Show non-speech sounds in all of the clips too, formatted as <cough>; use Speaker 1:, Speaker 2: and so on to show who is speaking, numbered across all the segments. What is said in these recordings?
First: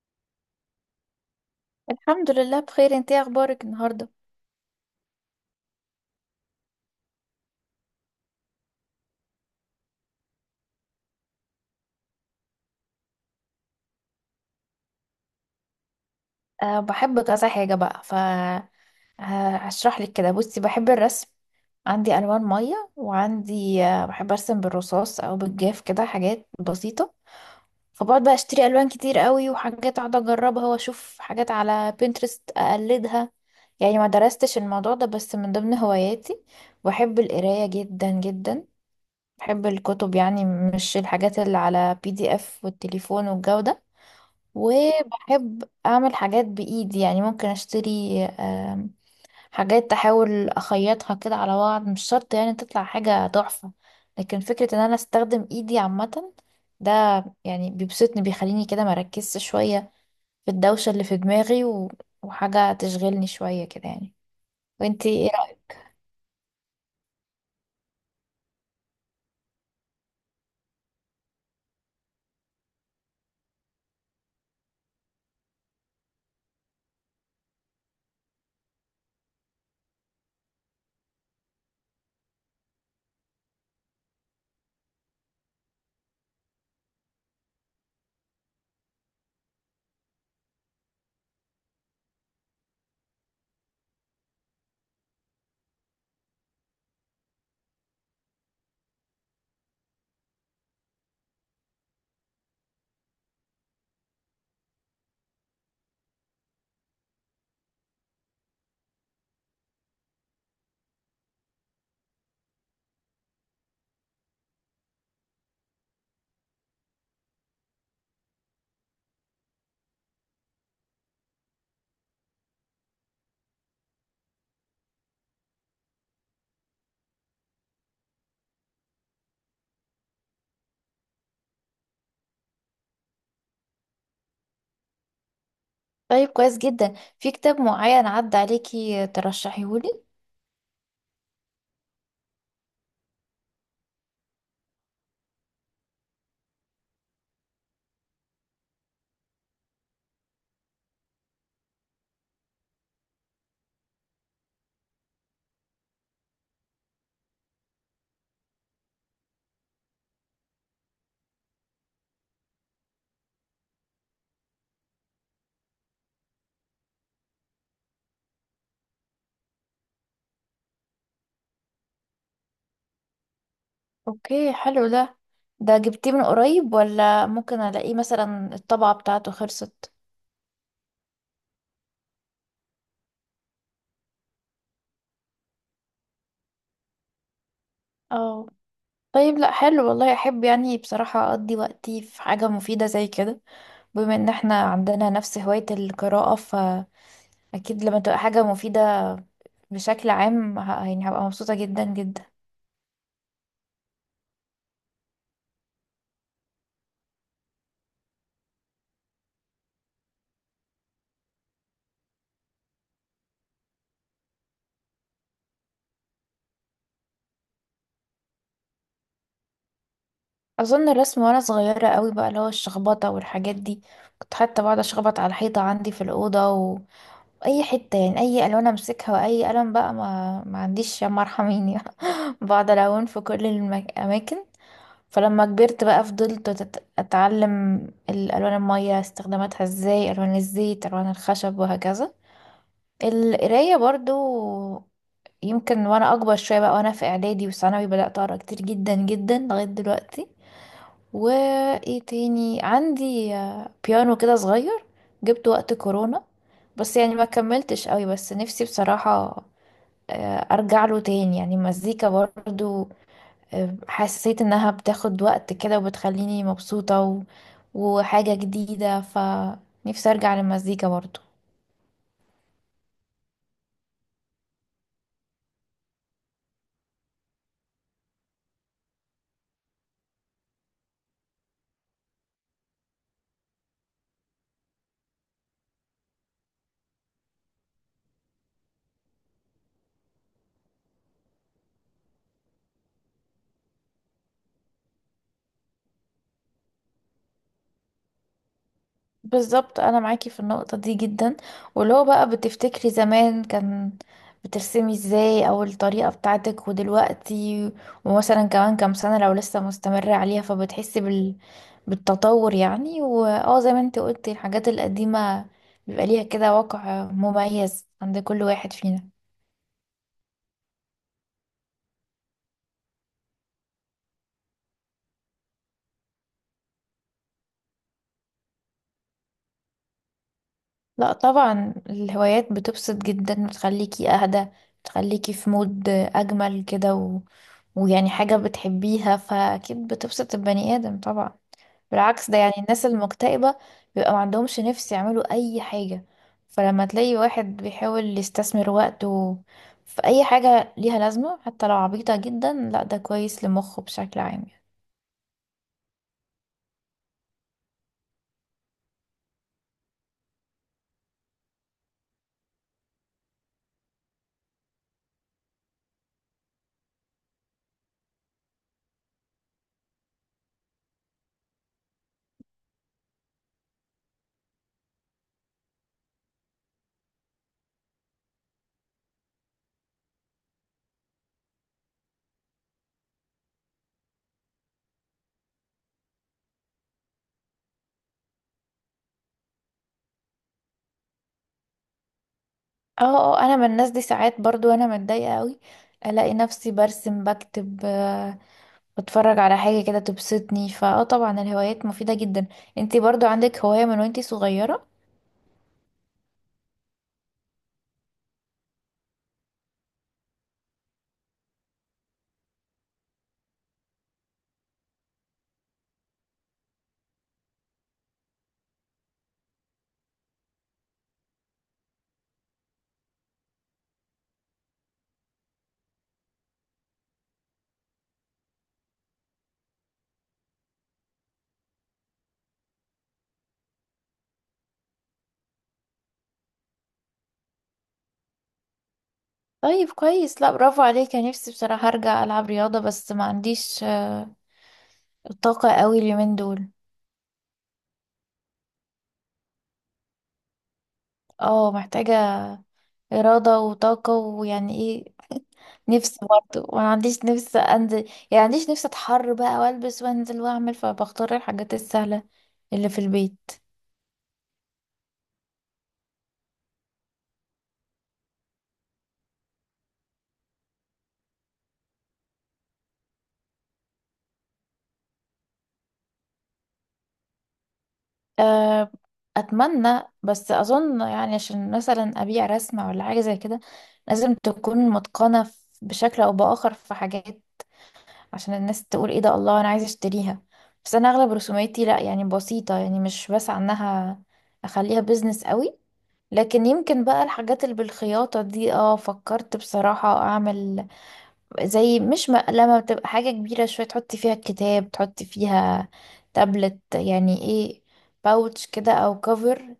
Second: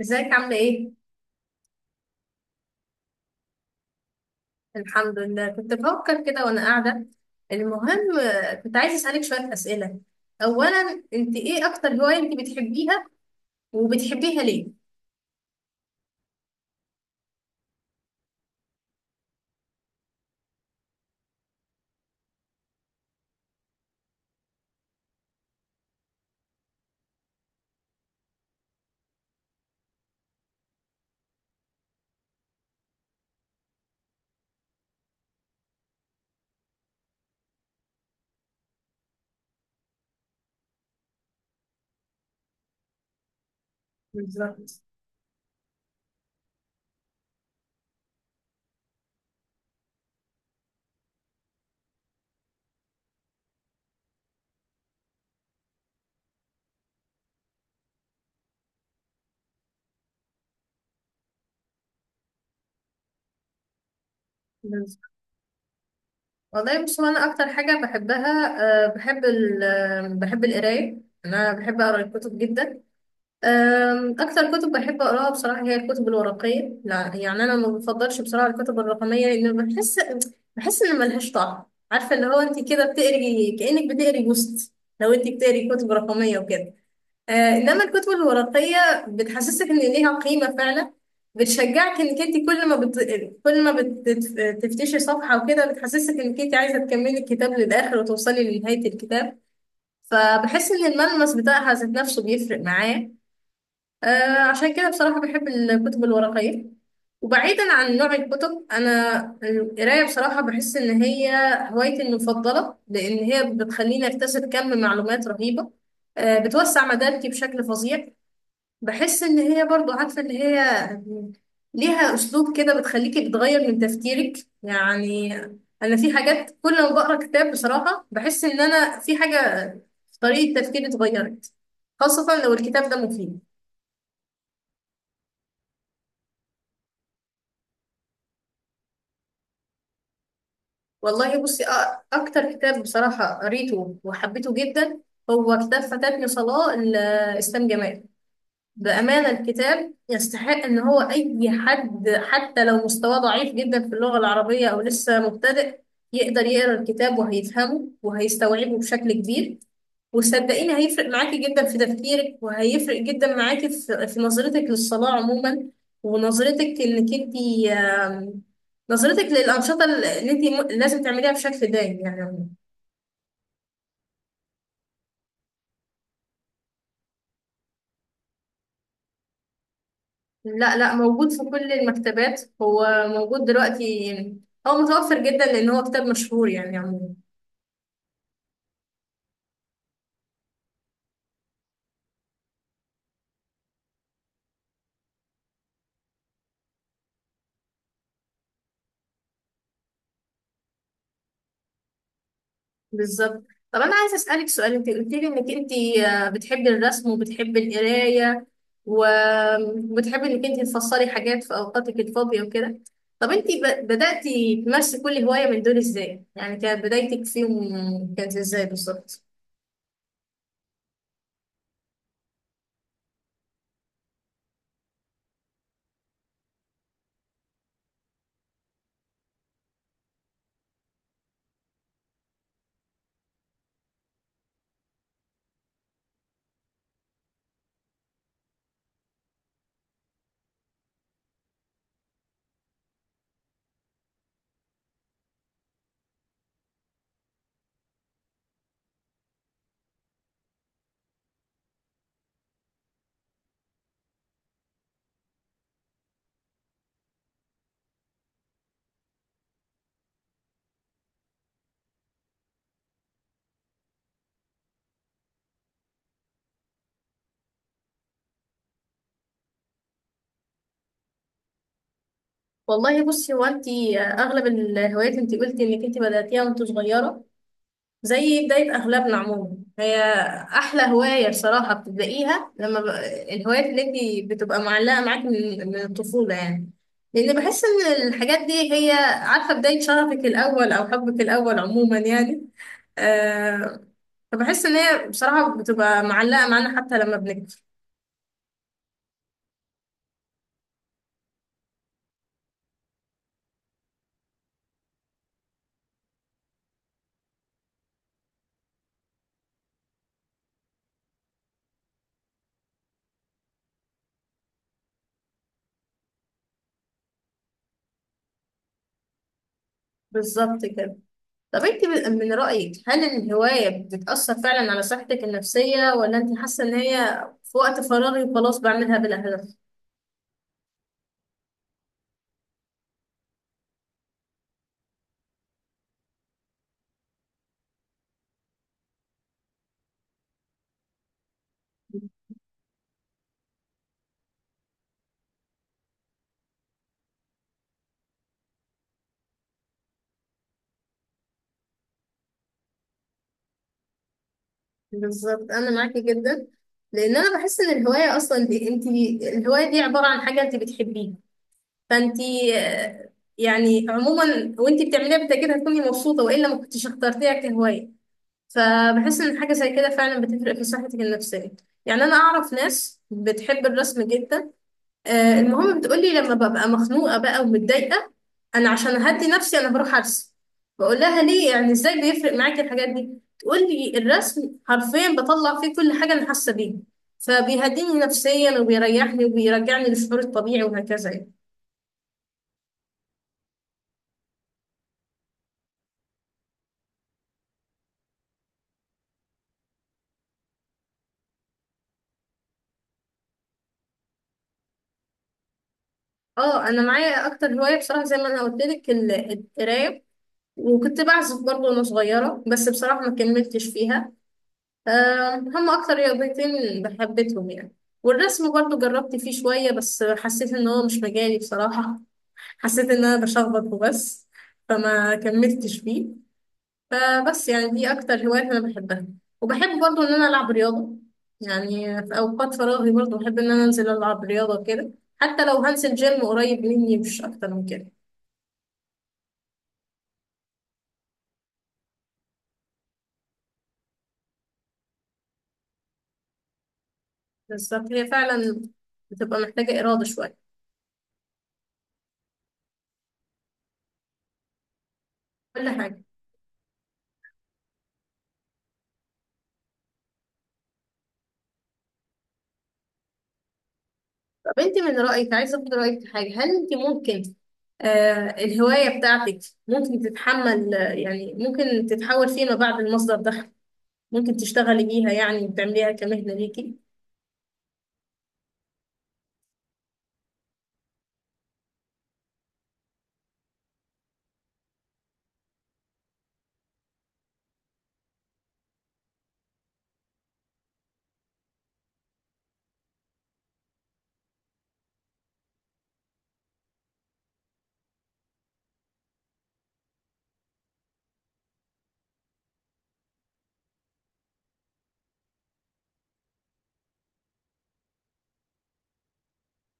Speaker 1: ازيك؟ عاملة ايه؟
Speaker 2: الحمد لله بخير. انت ايه اخبارك النهارده؟
Speaker 1: الحمد لله، كنت بفكر كده وانا قاعدة. المهم كنت عايزة اسألك شوية اسئلة. اولا، انت ايه اكتر هواية انت بتحبيها؟ وبتحبيها ليه؟
Speaker 2: بحب كذا حاجه بقى. هشرح لك كده. بصي، بحب الرسم، عندي الوان ميه وعندي، بحب ارسم بالرصاص او بالجاف كده حاجات بسيطه. فبقعد بقى اشتري الوان كتير قوي وحاجات اقعد اجربها واشوف حاجات على بنترست اقلدها. يعني ما درستش الموضوع ده بس من ضمن هواياتي. بحب القرايه جدا جدا، بحب الكتب، يعني مش الحاجات اللي على بي دي اف والتليفون والجو ده.
Speaker 1: بالظبط.
Speaker 2: وبحب اعمل حاجات بايدي، يعني ممكن اشتري حاجات احاول اخيطها كده على بعض، مش شرط يعني تطلع حاجة تحفة، لكن فكرة ان انا استخدم ايدي عامة ده يعني بيبسطني، بيخليني كده مركزش شوية في الدوشة اللي في دماغي وحاجة تشغلني شوية كده يعني. وانتي
Speaker 1: بالظبط.
Speaker 2: ايه رأيك؟
Speaker 1: والله بص، هو انا اكتر حاجة بحبها، أه بحب ال بحب القراية. انا بحب اقرا الكتب جدا. أكتر كتب بحب أقراها بصراحة هي الكتب الورقية. لا يعني أنا ما بفضلش بصراحة الكتب الرقمية، لأن بحس، بحس إن ملهاش طعم. عارفة اللي هو أنت كده بتقري كأنك بتقري بوست لو أنت بتقري كتب رقمية وكده. آه، إنما الكتب الورقية بتحسسك إن ليها قيمة فعلا، بتشجعك إنك أنت كل ما بتفتشي صفحة وكده بتحسسك إنك أنت عايزة تكملي الكتاب للآخر وتوصلي لنهاية الكتاب. فبحس إن الملمس بتاعها ذات نفسه بيفرق معايا. عشان كده بصراحة بحب الكتب الورقية. وبعيدا عن نوع الكتب، أنا القراية بصراحة بحس إن هي هوايتي المفضلة، لأن هي بتخليني أكتسب كم معلومات رهيبة. بتوسع مداركي بشكل فظيع. بحس إن هي برضو، عارفة، إن هي ليها أسلوب كده بتخليكي بتغير من تفكيرك يعني. أنا في حاجات كل ما بقرأ كتاب بصراحة بحس إن أنا في حاجة في طريقة تفكيري اتغيرت، خاصة لو الكتاب ده مفيد.
Speaker 2: طيب كويس جدا. في كتاب معين عدى عليكي ترشحيهولي؟
Speaker 1: والله بصي، اكتر كتاب بصراحة قريته وحبيته جدا هو كتاب فاتتني صلاة لإسلام جمال. بأمانة الكتاب يستحق ان هو اي حد حتى لو مستواه ضعيف جدا في اللغة العربية او لسه مبتدئ يقدر يقرأ الكتاب وهيفهمه وهيستوعبه بشكل كبير. وصدقيني هيفرق معاكي جدا في تفكيرك، وهيفرق جدا معاكي في نظرتك للصلاة عموما، ونظرتك انك انت، نظرتك للأنشطة اللي انت لازم تعمليها بشكل دايم يعني.
Speaker 2: اوكي، حلو ده. ده جبتيه من قريب ولا ممكن الاقيه، مثلا الطبعة بتاعته خلصت؟
Speaker 1: لا، موجود في كل المكتبات، هو موجود دلوقتي. هو متوفر جدا لأن هو كتاب مشهور يعني عموما.
Speaker 2: اه. طيب لا حلو، والله احب يعني بصراحة اقضي وقتي في حاجة مفيدة زي كده. بما ان احنا عندنا نفس هواية القراءة فاكيد لما تبقى حاجة مفيدة بشكل عام يعني هبقى مبسوطة جدا جدا.
Speaker 1: بالظبط. طب انا عايزه اسالك سؤال. انت قلت لي انك انت بتحبي الرسم وبتحبي القرايه و- وبتحبي انك انت تفصلي حاجات في اوقاتك الفاضيه وكده. طب انت بداتي تمارسي كل هوايه من دول ازاي؟ يعني كانت بدايتك فيهم كانت ازاي بالظبط؟
Speaker 2: أظن الرسم وأنا صغيرة قوي بقى، اللي هو الشخبطة والحاجات دي، كنت حتى بقعد أشخبط على الحيطة عندي في الأوضة، اي حته يعني، اي الوان امسكها واي قلم بقى ما عنديش، يا ارحميني. <laughs> بقعد الون في كل الاماكن. فلما كبرت بقى فضلت اتعلم الالوان الميه استخداماتها ازاي، الوان الزيت، الوان الخشب، وهكذا. القرايه برضو، يمكن وانا اكبر شويه بقى وانا في اعدادي وثانوي بدات اقرا كتير جدا جدا لغايه دلوقتي. وايه تاني عندي، بيانو كده صغير جبته وقت كورونا، بس يعني ما كملتش قوي. بس نفسي بصراحة، ارجع له تاني، يعني المزيكا برضو، حسيت انها بتاخد وقت كده وبتخليني مبسوطة وحاجة جديدة، فنفسي ارجع للمزيكا برضو.
Speaker 1: والله بصي، هو انت اغلب الهوايات انت قلتي انك انت بداتيها وانت صغيره، زي بداية أغلبنا عموما. هي أحلى هواية بصراحة بتبدأيها لما الهوايات اللي انت بتبقى معلقة معاك من الطفولة يعني، لأن بحس إن الحاجات دي هي، عارفة، بداية شغفك الأول أو حبك الأول عموما يعني. آه... فبحس إن هي بصراحة بتبقى معلقة معانا حتى لما بنكبر.
Speaker 2: بالظبط، انا معاكي في النقطة دي جدا. ولو بقى بتفتكري زمان كان بترسمي ازاي او الطريقة بتاعتك ودلوقتي، ومثلا كمان كام سنة لو لسه مستمرة عليها، فبتحسي بالتطور يعني. واه، زي ما انت قلتي، الحاجات القديمة بيبقى ليها كده وقع مميز عند كل واحد فينا.
Speaker 1: بالظبط كده. طب انت من رأيك هل الهواية بتأثر فعلا على صحتك النفسية، ولا انت حاسة إن هي في وقت فراغي وخلاص بعملها بلا هدف؟
Speaker 2: لا طبعا، الهوايات بتبسط جدا، بتخليكي اهدى، بتخليكي في مود اجمل كده، و... ويعني حاجة بتحبيها فاكيد بتبسط البني ادم طبعا. بالعكس، ده يعني الناس المكتئبة بيبقى ما عندهمش نفس يعملوا اي حاجة، فلما تلاقي واحد بيحاول يستثمر وقته في اي حاجة ليها لازمة حتى لو عبيطة جدا، لا ده كويس لمخه بشكل عام يعني.
Speaker 1: بالظبط انا معاكي جدا. لان انا بحس ان الهوايه اصلا دي انت، الهوايه دي عباره عن حاجه انت بتحبيها، فانت آه، يعني عموما وانت بتعمليها بالتاكيد هتكوني مبسوطه، والا ما كنتش اخترتيها كهوايه. فبحس ان حاجه زي كده فعلا بتفرق في صحتك النفسيه. يعني انا اعرف ناس بتحب الرسم جدا. المهم بتقولي لما ببقى مخنوقة بقى ومتضايقة، أنا عشان أهدي نفسي أنا بروح أرسم. بقول لها ليه؟ يعني إزاي بيفرق معاكي الحاجات دي؟ تقولي الرسم حرفيا بطلع فيه كل حاجة أنا حاسة بيها، فبيهديني نفسيا وبيريحني وبيرجعني للشعور الطبيعي وهكذا يعني.
Speaker 2: اه اه، انا من الناس دي. ساعات برضو انا متضايقة قوي الاقي نفسي برسم، بكتب، بتفرج على حاجة كده تبسطني، فاه طبعا الهوايات مفيدة جدا. انتي برضو عندك هواية من وانتي صغيرة؟
Speaker 1: اه، أنا معايا أكتر هواية بصراحة زي ما أنا قلت لك القراية. وكنت بعزف برضه وأنا صغيرة، بس بصراحة ما كملتش فيها. هم أكتر رياضتين بحبتهم يعني. والرسم برضو جربت فيه شوية بس حسيت إن هو مش مجالي بصراحة. حسيت إن أنا بشخبط وبس، فما كملتش فيه. فبس يعني دي أكتر هواية أنا بحبها. وبحب برضو إن أنا ألعب رياضة. يعني في أوقات فراغي برضو بحب إن أنا أنزل ألعب رياضة كده، حتى لو هنزل جيم قريب مني مش أكتر من كده.
Speaker 2: طيب كويس، لا برافو عليك. انا نفسي بصراحة ارجع العب رياضة، بس ما عنديش الطاقة قوي اليومين دول.
Speaker 1: بالظبط، هي فعلا بتبقى محتاجة إرادة شوية،
Speaker 2: اه، محتاجة إرادة وطاقة، ويعني ايه.
Speaker 1: كل حاجة.
Speaker 2: نفسي برضو ما عنديش نفس انزل، يعني عنديش نفس اتحر بقى والبس وانزل واعمل، فبختار الحاجات السهلة اللي في البيت.
Speaker 1: طب انت من رأيك، عايزة اخد رأيك في حاجة، هل انت ممكن، آه، الهواية بتاعتك ممكن تتحمل، يعني ممكن تتحول فيما بعد لمصدر دخل؟ ممكن تشتغلي بيها يعني وتعمليها كمهنة ليكي؟
Speaker 2: أه، اتمنى، بس اظن يعني عشان مثلا ابيع رسمة ولا حاجة زي كده لازم تكون متقنة بشكل او باخر في حاجات، عشان الناس تقول ايه ده، الله انا عايزة اشتريها. بس انا اغلب رسوماتي لا يعني بسيطة، يعني مش بسعى انها اخليها بيزنس قوي. لكن يمكن بقى الحاجات اللي بالخياطة دي، اه فكرت بصراحة اعمل زي مش مقلمة، بتبقى حاجة كبيرة شوية تحطي فيها الكتاب، تحطي فيها تابلت، يعني ايه، باوتش كده او كفر.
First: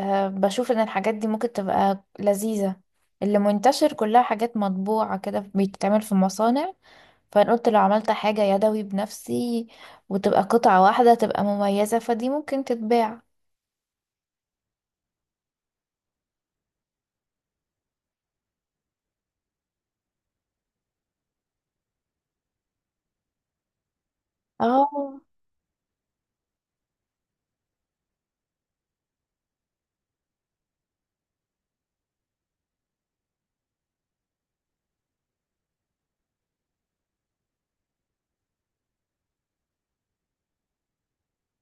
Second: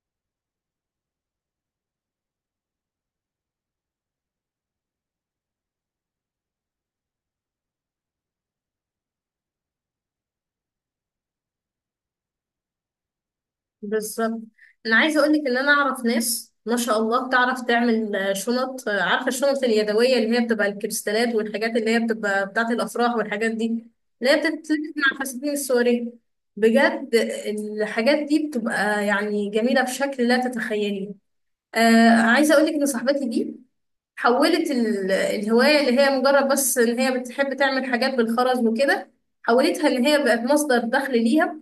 Speaker 2: أه، بشوف ان الحاجات دي ممكن تبقى لذيذة، اللي منتشر كلها حاجات مطبوعة كده بتتعمل في مصانع، فانا قلت لو عملت حاجة يدوي بنفسي وتبقى قطعة واحدة تبقى مميزة، فدي ممكن تتباع.
Speaker 1: بالظبط. انا عايزة اقولك ان انا اعرف ناس ما شاء الله تعرف تعمل، شنط، عارفة الشنط اليدوية اللي هي بتبقى الكريستالات والحاجات اللي هي بتبقى بتاعة الافراح والحاجات دي، اللي هي بتتلبس مع
Speaker 2: اه
Speaker 1: الفساتين السورية. بجد الحاجات دي بتبقى يعني جميلة بشكل لا تتخيلي. آه، عايزة أقولك إن صاحبتي دي حولت الهواية اللي هي مجرد بس إن هي بتحب تعمل حاجات بالخرز وكده، حولتها إن هي بقت مصدر دخل ليها.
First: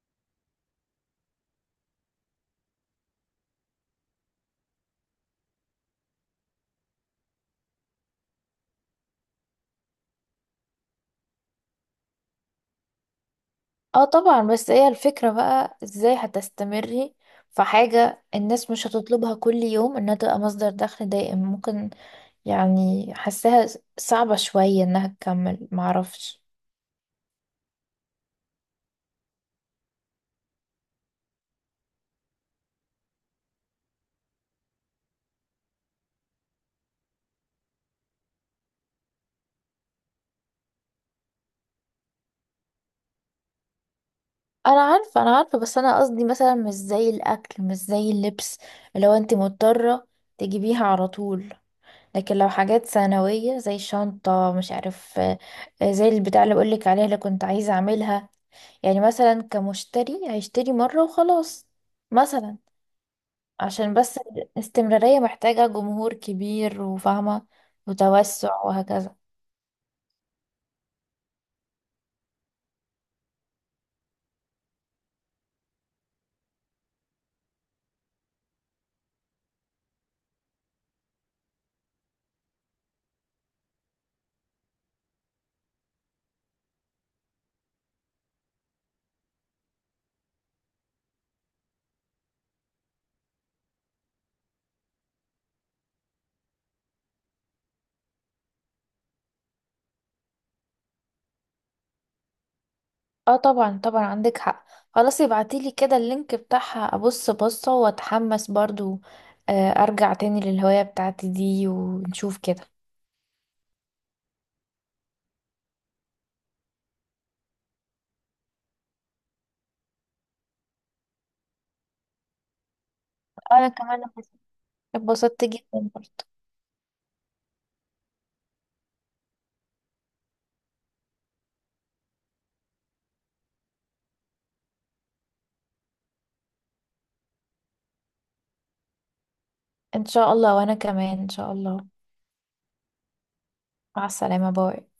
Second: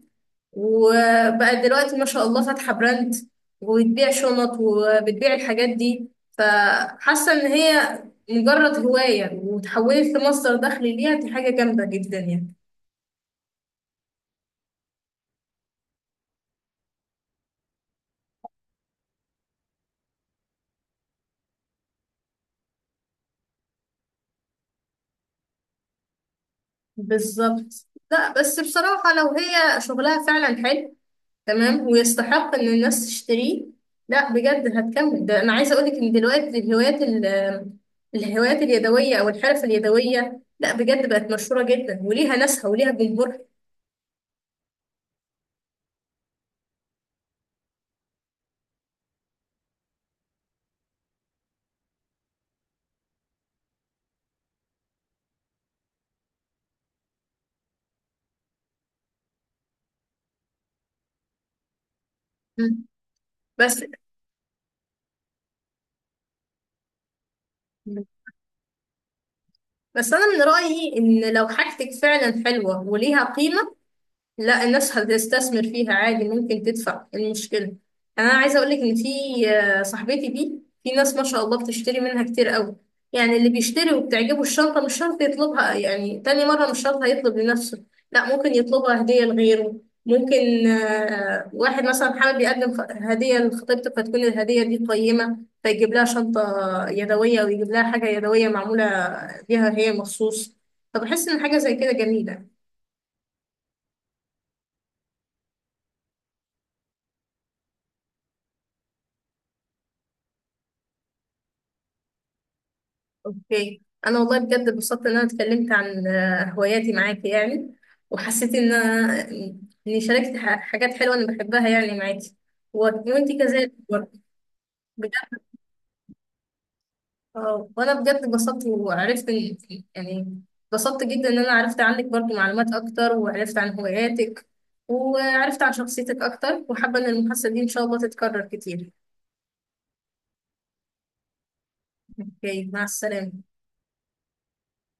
Speaker 1: وبقت دلوقتي ما شاء الله فاتحة براند وبتبيع شنط وبتبيع الحاجات دي. فحاسة إن هي مجرد هواية وتحولت لمصدر دخل ليها، دي حاجة جامدة جدا يعني.
Speaker 2: اه طبعا. بس هي الفكرة بقى ازاي هتستمري في حاجة الناس مش هتطلبها كل يوم، انها تبقى مصدر دخل دائم ممكن، يعني حاساها صعبة شوية انها تكمل، معرفش.
Speaker 1: بالظبط. لا بس بصراحة لو هي شغلها فعلا حلو تمام ويستحق ان الناس تشتريه، لا بجد هتكمل. ده انا عايزه اقول لك ان دلوقتي الهوايات الهوايات اليدويه او الحرف اليدويه لا بجد بقت مشهوره جدا وليها ناسها وليها جمهورها.
Speaker 2: انا عارفة انا عارفة، بس انا قصدي مثلا مش زي الاكل مش زي اللبس لو انت مضطرة تجيبيها على طول، لكن لو حاجات ثانوية زي شنطة مش عارف، زي البتاع اللي بقولك عليها اللي كنت عايزة اعملها، يعني مثلا كمشتري هيشتري مرة وخلاص مثلا،
Speaker 1: مم. بس،
Speaker 2: عشان بس الاستمرارية محتاجة جمهور كبير وفاهمة وتوسع وهكذا.
Speaker 1: بس انا من رايي ان لو حاجتك فعلا حلوه وليها قيمه، لا الناس هتستثمر فيها عادي. ممكن تدفع، إيه المشكلة؟ يعني أنا عايزة أقولك إن في، صاحبتي دي في ناس ما شاء الله بتشتري منها كتير قوي. يعني اللي بيشتري وبتعجبه الشنطة مش شرط يطلبها يعني تاني مرة، مش شرط هيطلب لنفسه، لا ممكن يطلبها هدية لغيره. ممكن واحد مثلا حابب يقدم هدية لخطيبته فتكون الهدية دي قيمة، فيجيب لها شنطة يدوية، ويجيب لها حاجة يدوية معمولة بيها هي مخصوص. فبحس إن حاجة زي كده جميلة.
Speaker 2: اه طبعا طبعا عندك حق، خلاص ابعتيلي كده اللينك بتاعها ابص بصة واتحمس برضو، ارجع تاني للهواية بتاعتي دي ونشوف كده.
Speaker 1: اوكي. انا والله بجد اتبسطت ان انا اتكلمت عن هواياتي معاكي يعني، وحسيت ان اني شاركت حاجات حلوه انا بحبها يعني معاكي، وانتي
Speaker 2: انا
Speaker 1: كذلك
Speaker 2: كمان
Speaker 1: برضه. بجد.
Speaker 2: اتبسطت جدا برضو.
Speaker 1: وانا بجد اتبسطت وعرفت يعني اتبسطت جدا ان انا عرفت عنك برضه معلومات اكتر، وعرفت عن هواياتك، وعرفت عن شخصيتك اكتر، وحابه ان المحادثه دي ان شاء الله تتكرر كتير.
Speaker 2: ان شاء الله، وانا كمان ان شاء الله.
Speaker 1: اوكي، مع السلامه.
Speaker 2: مع السلامة، باي.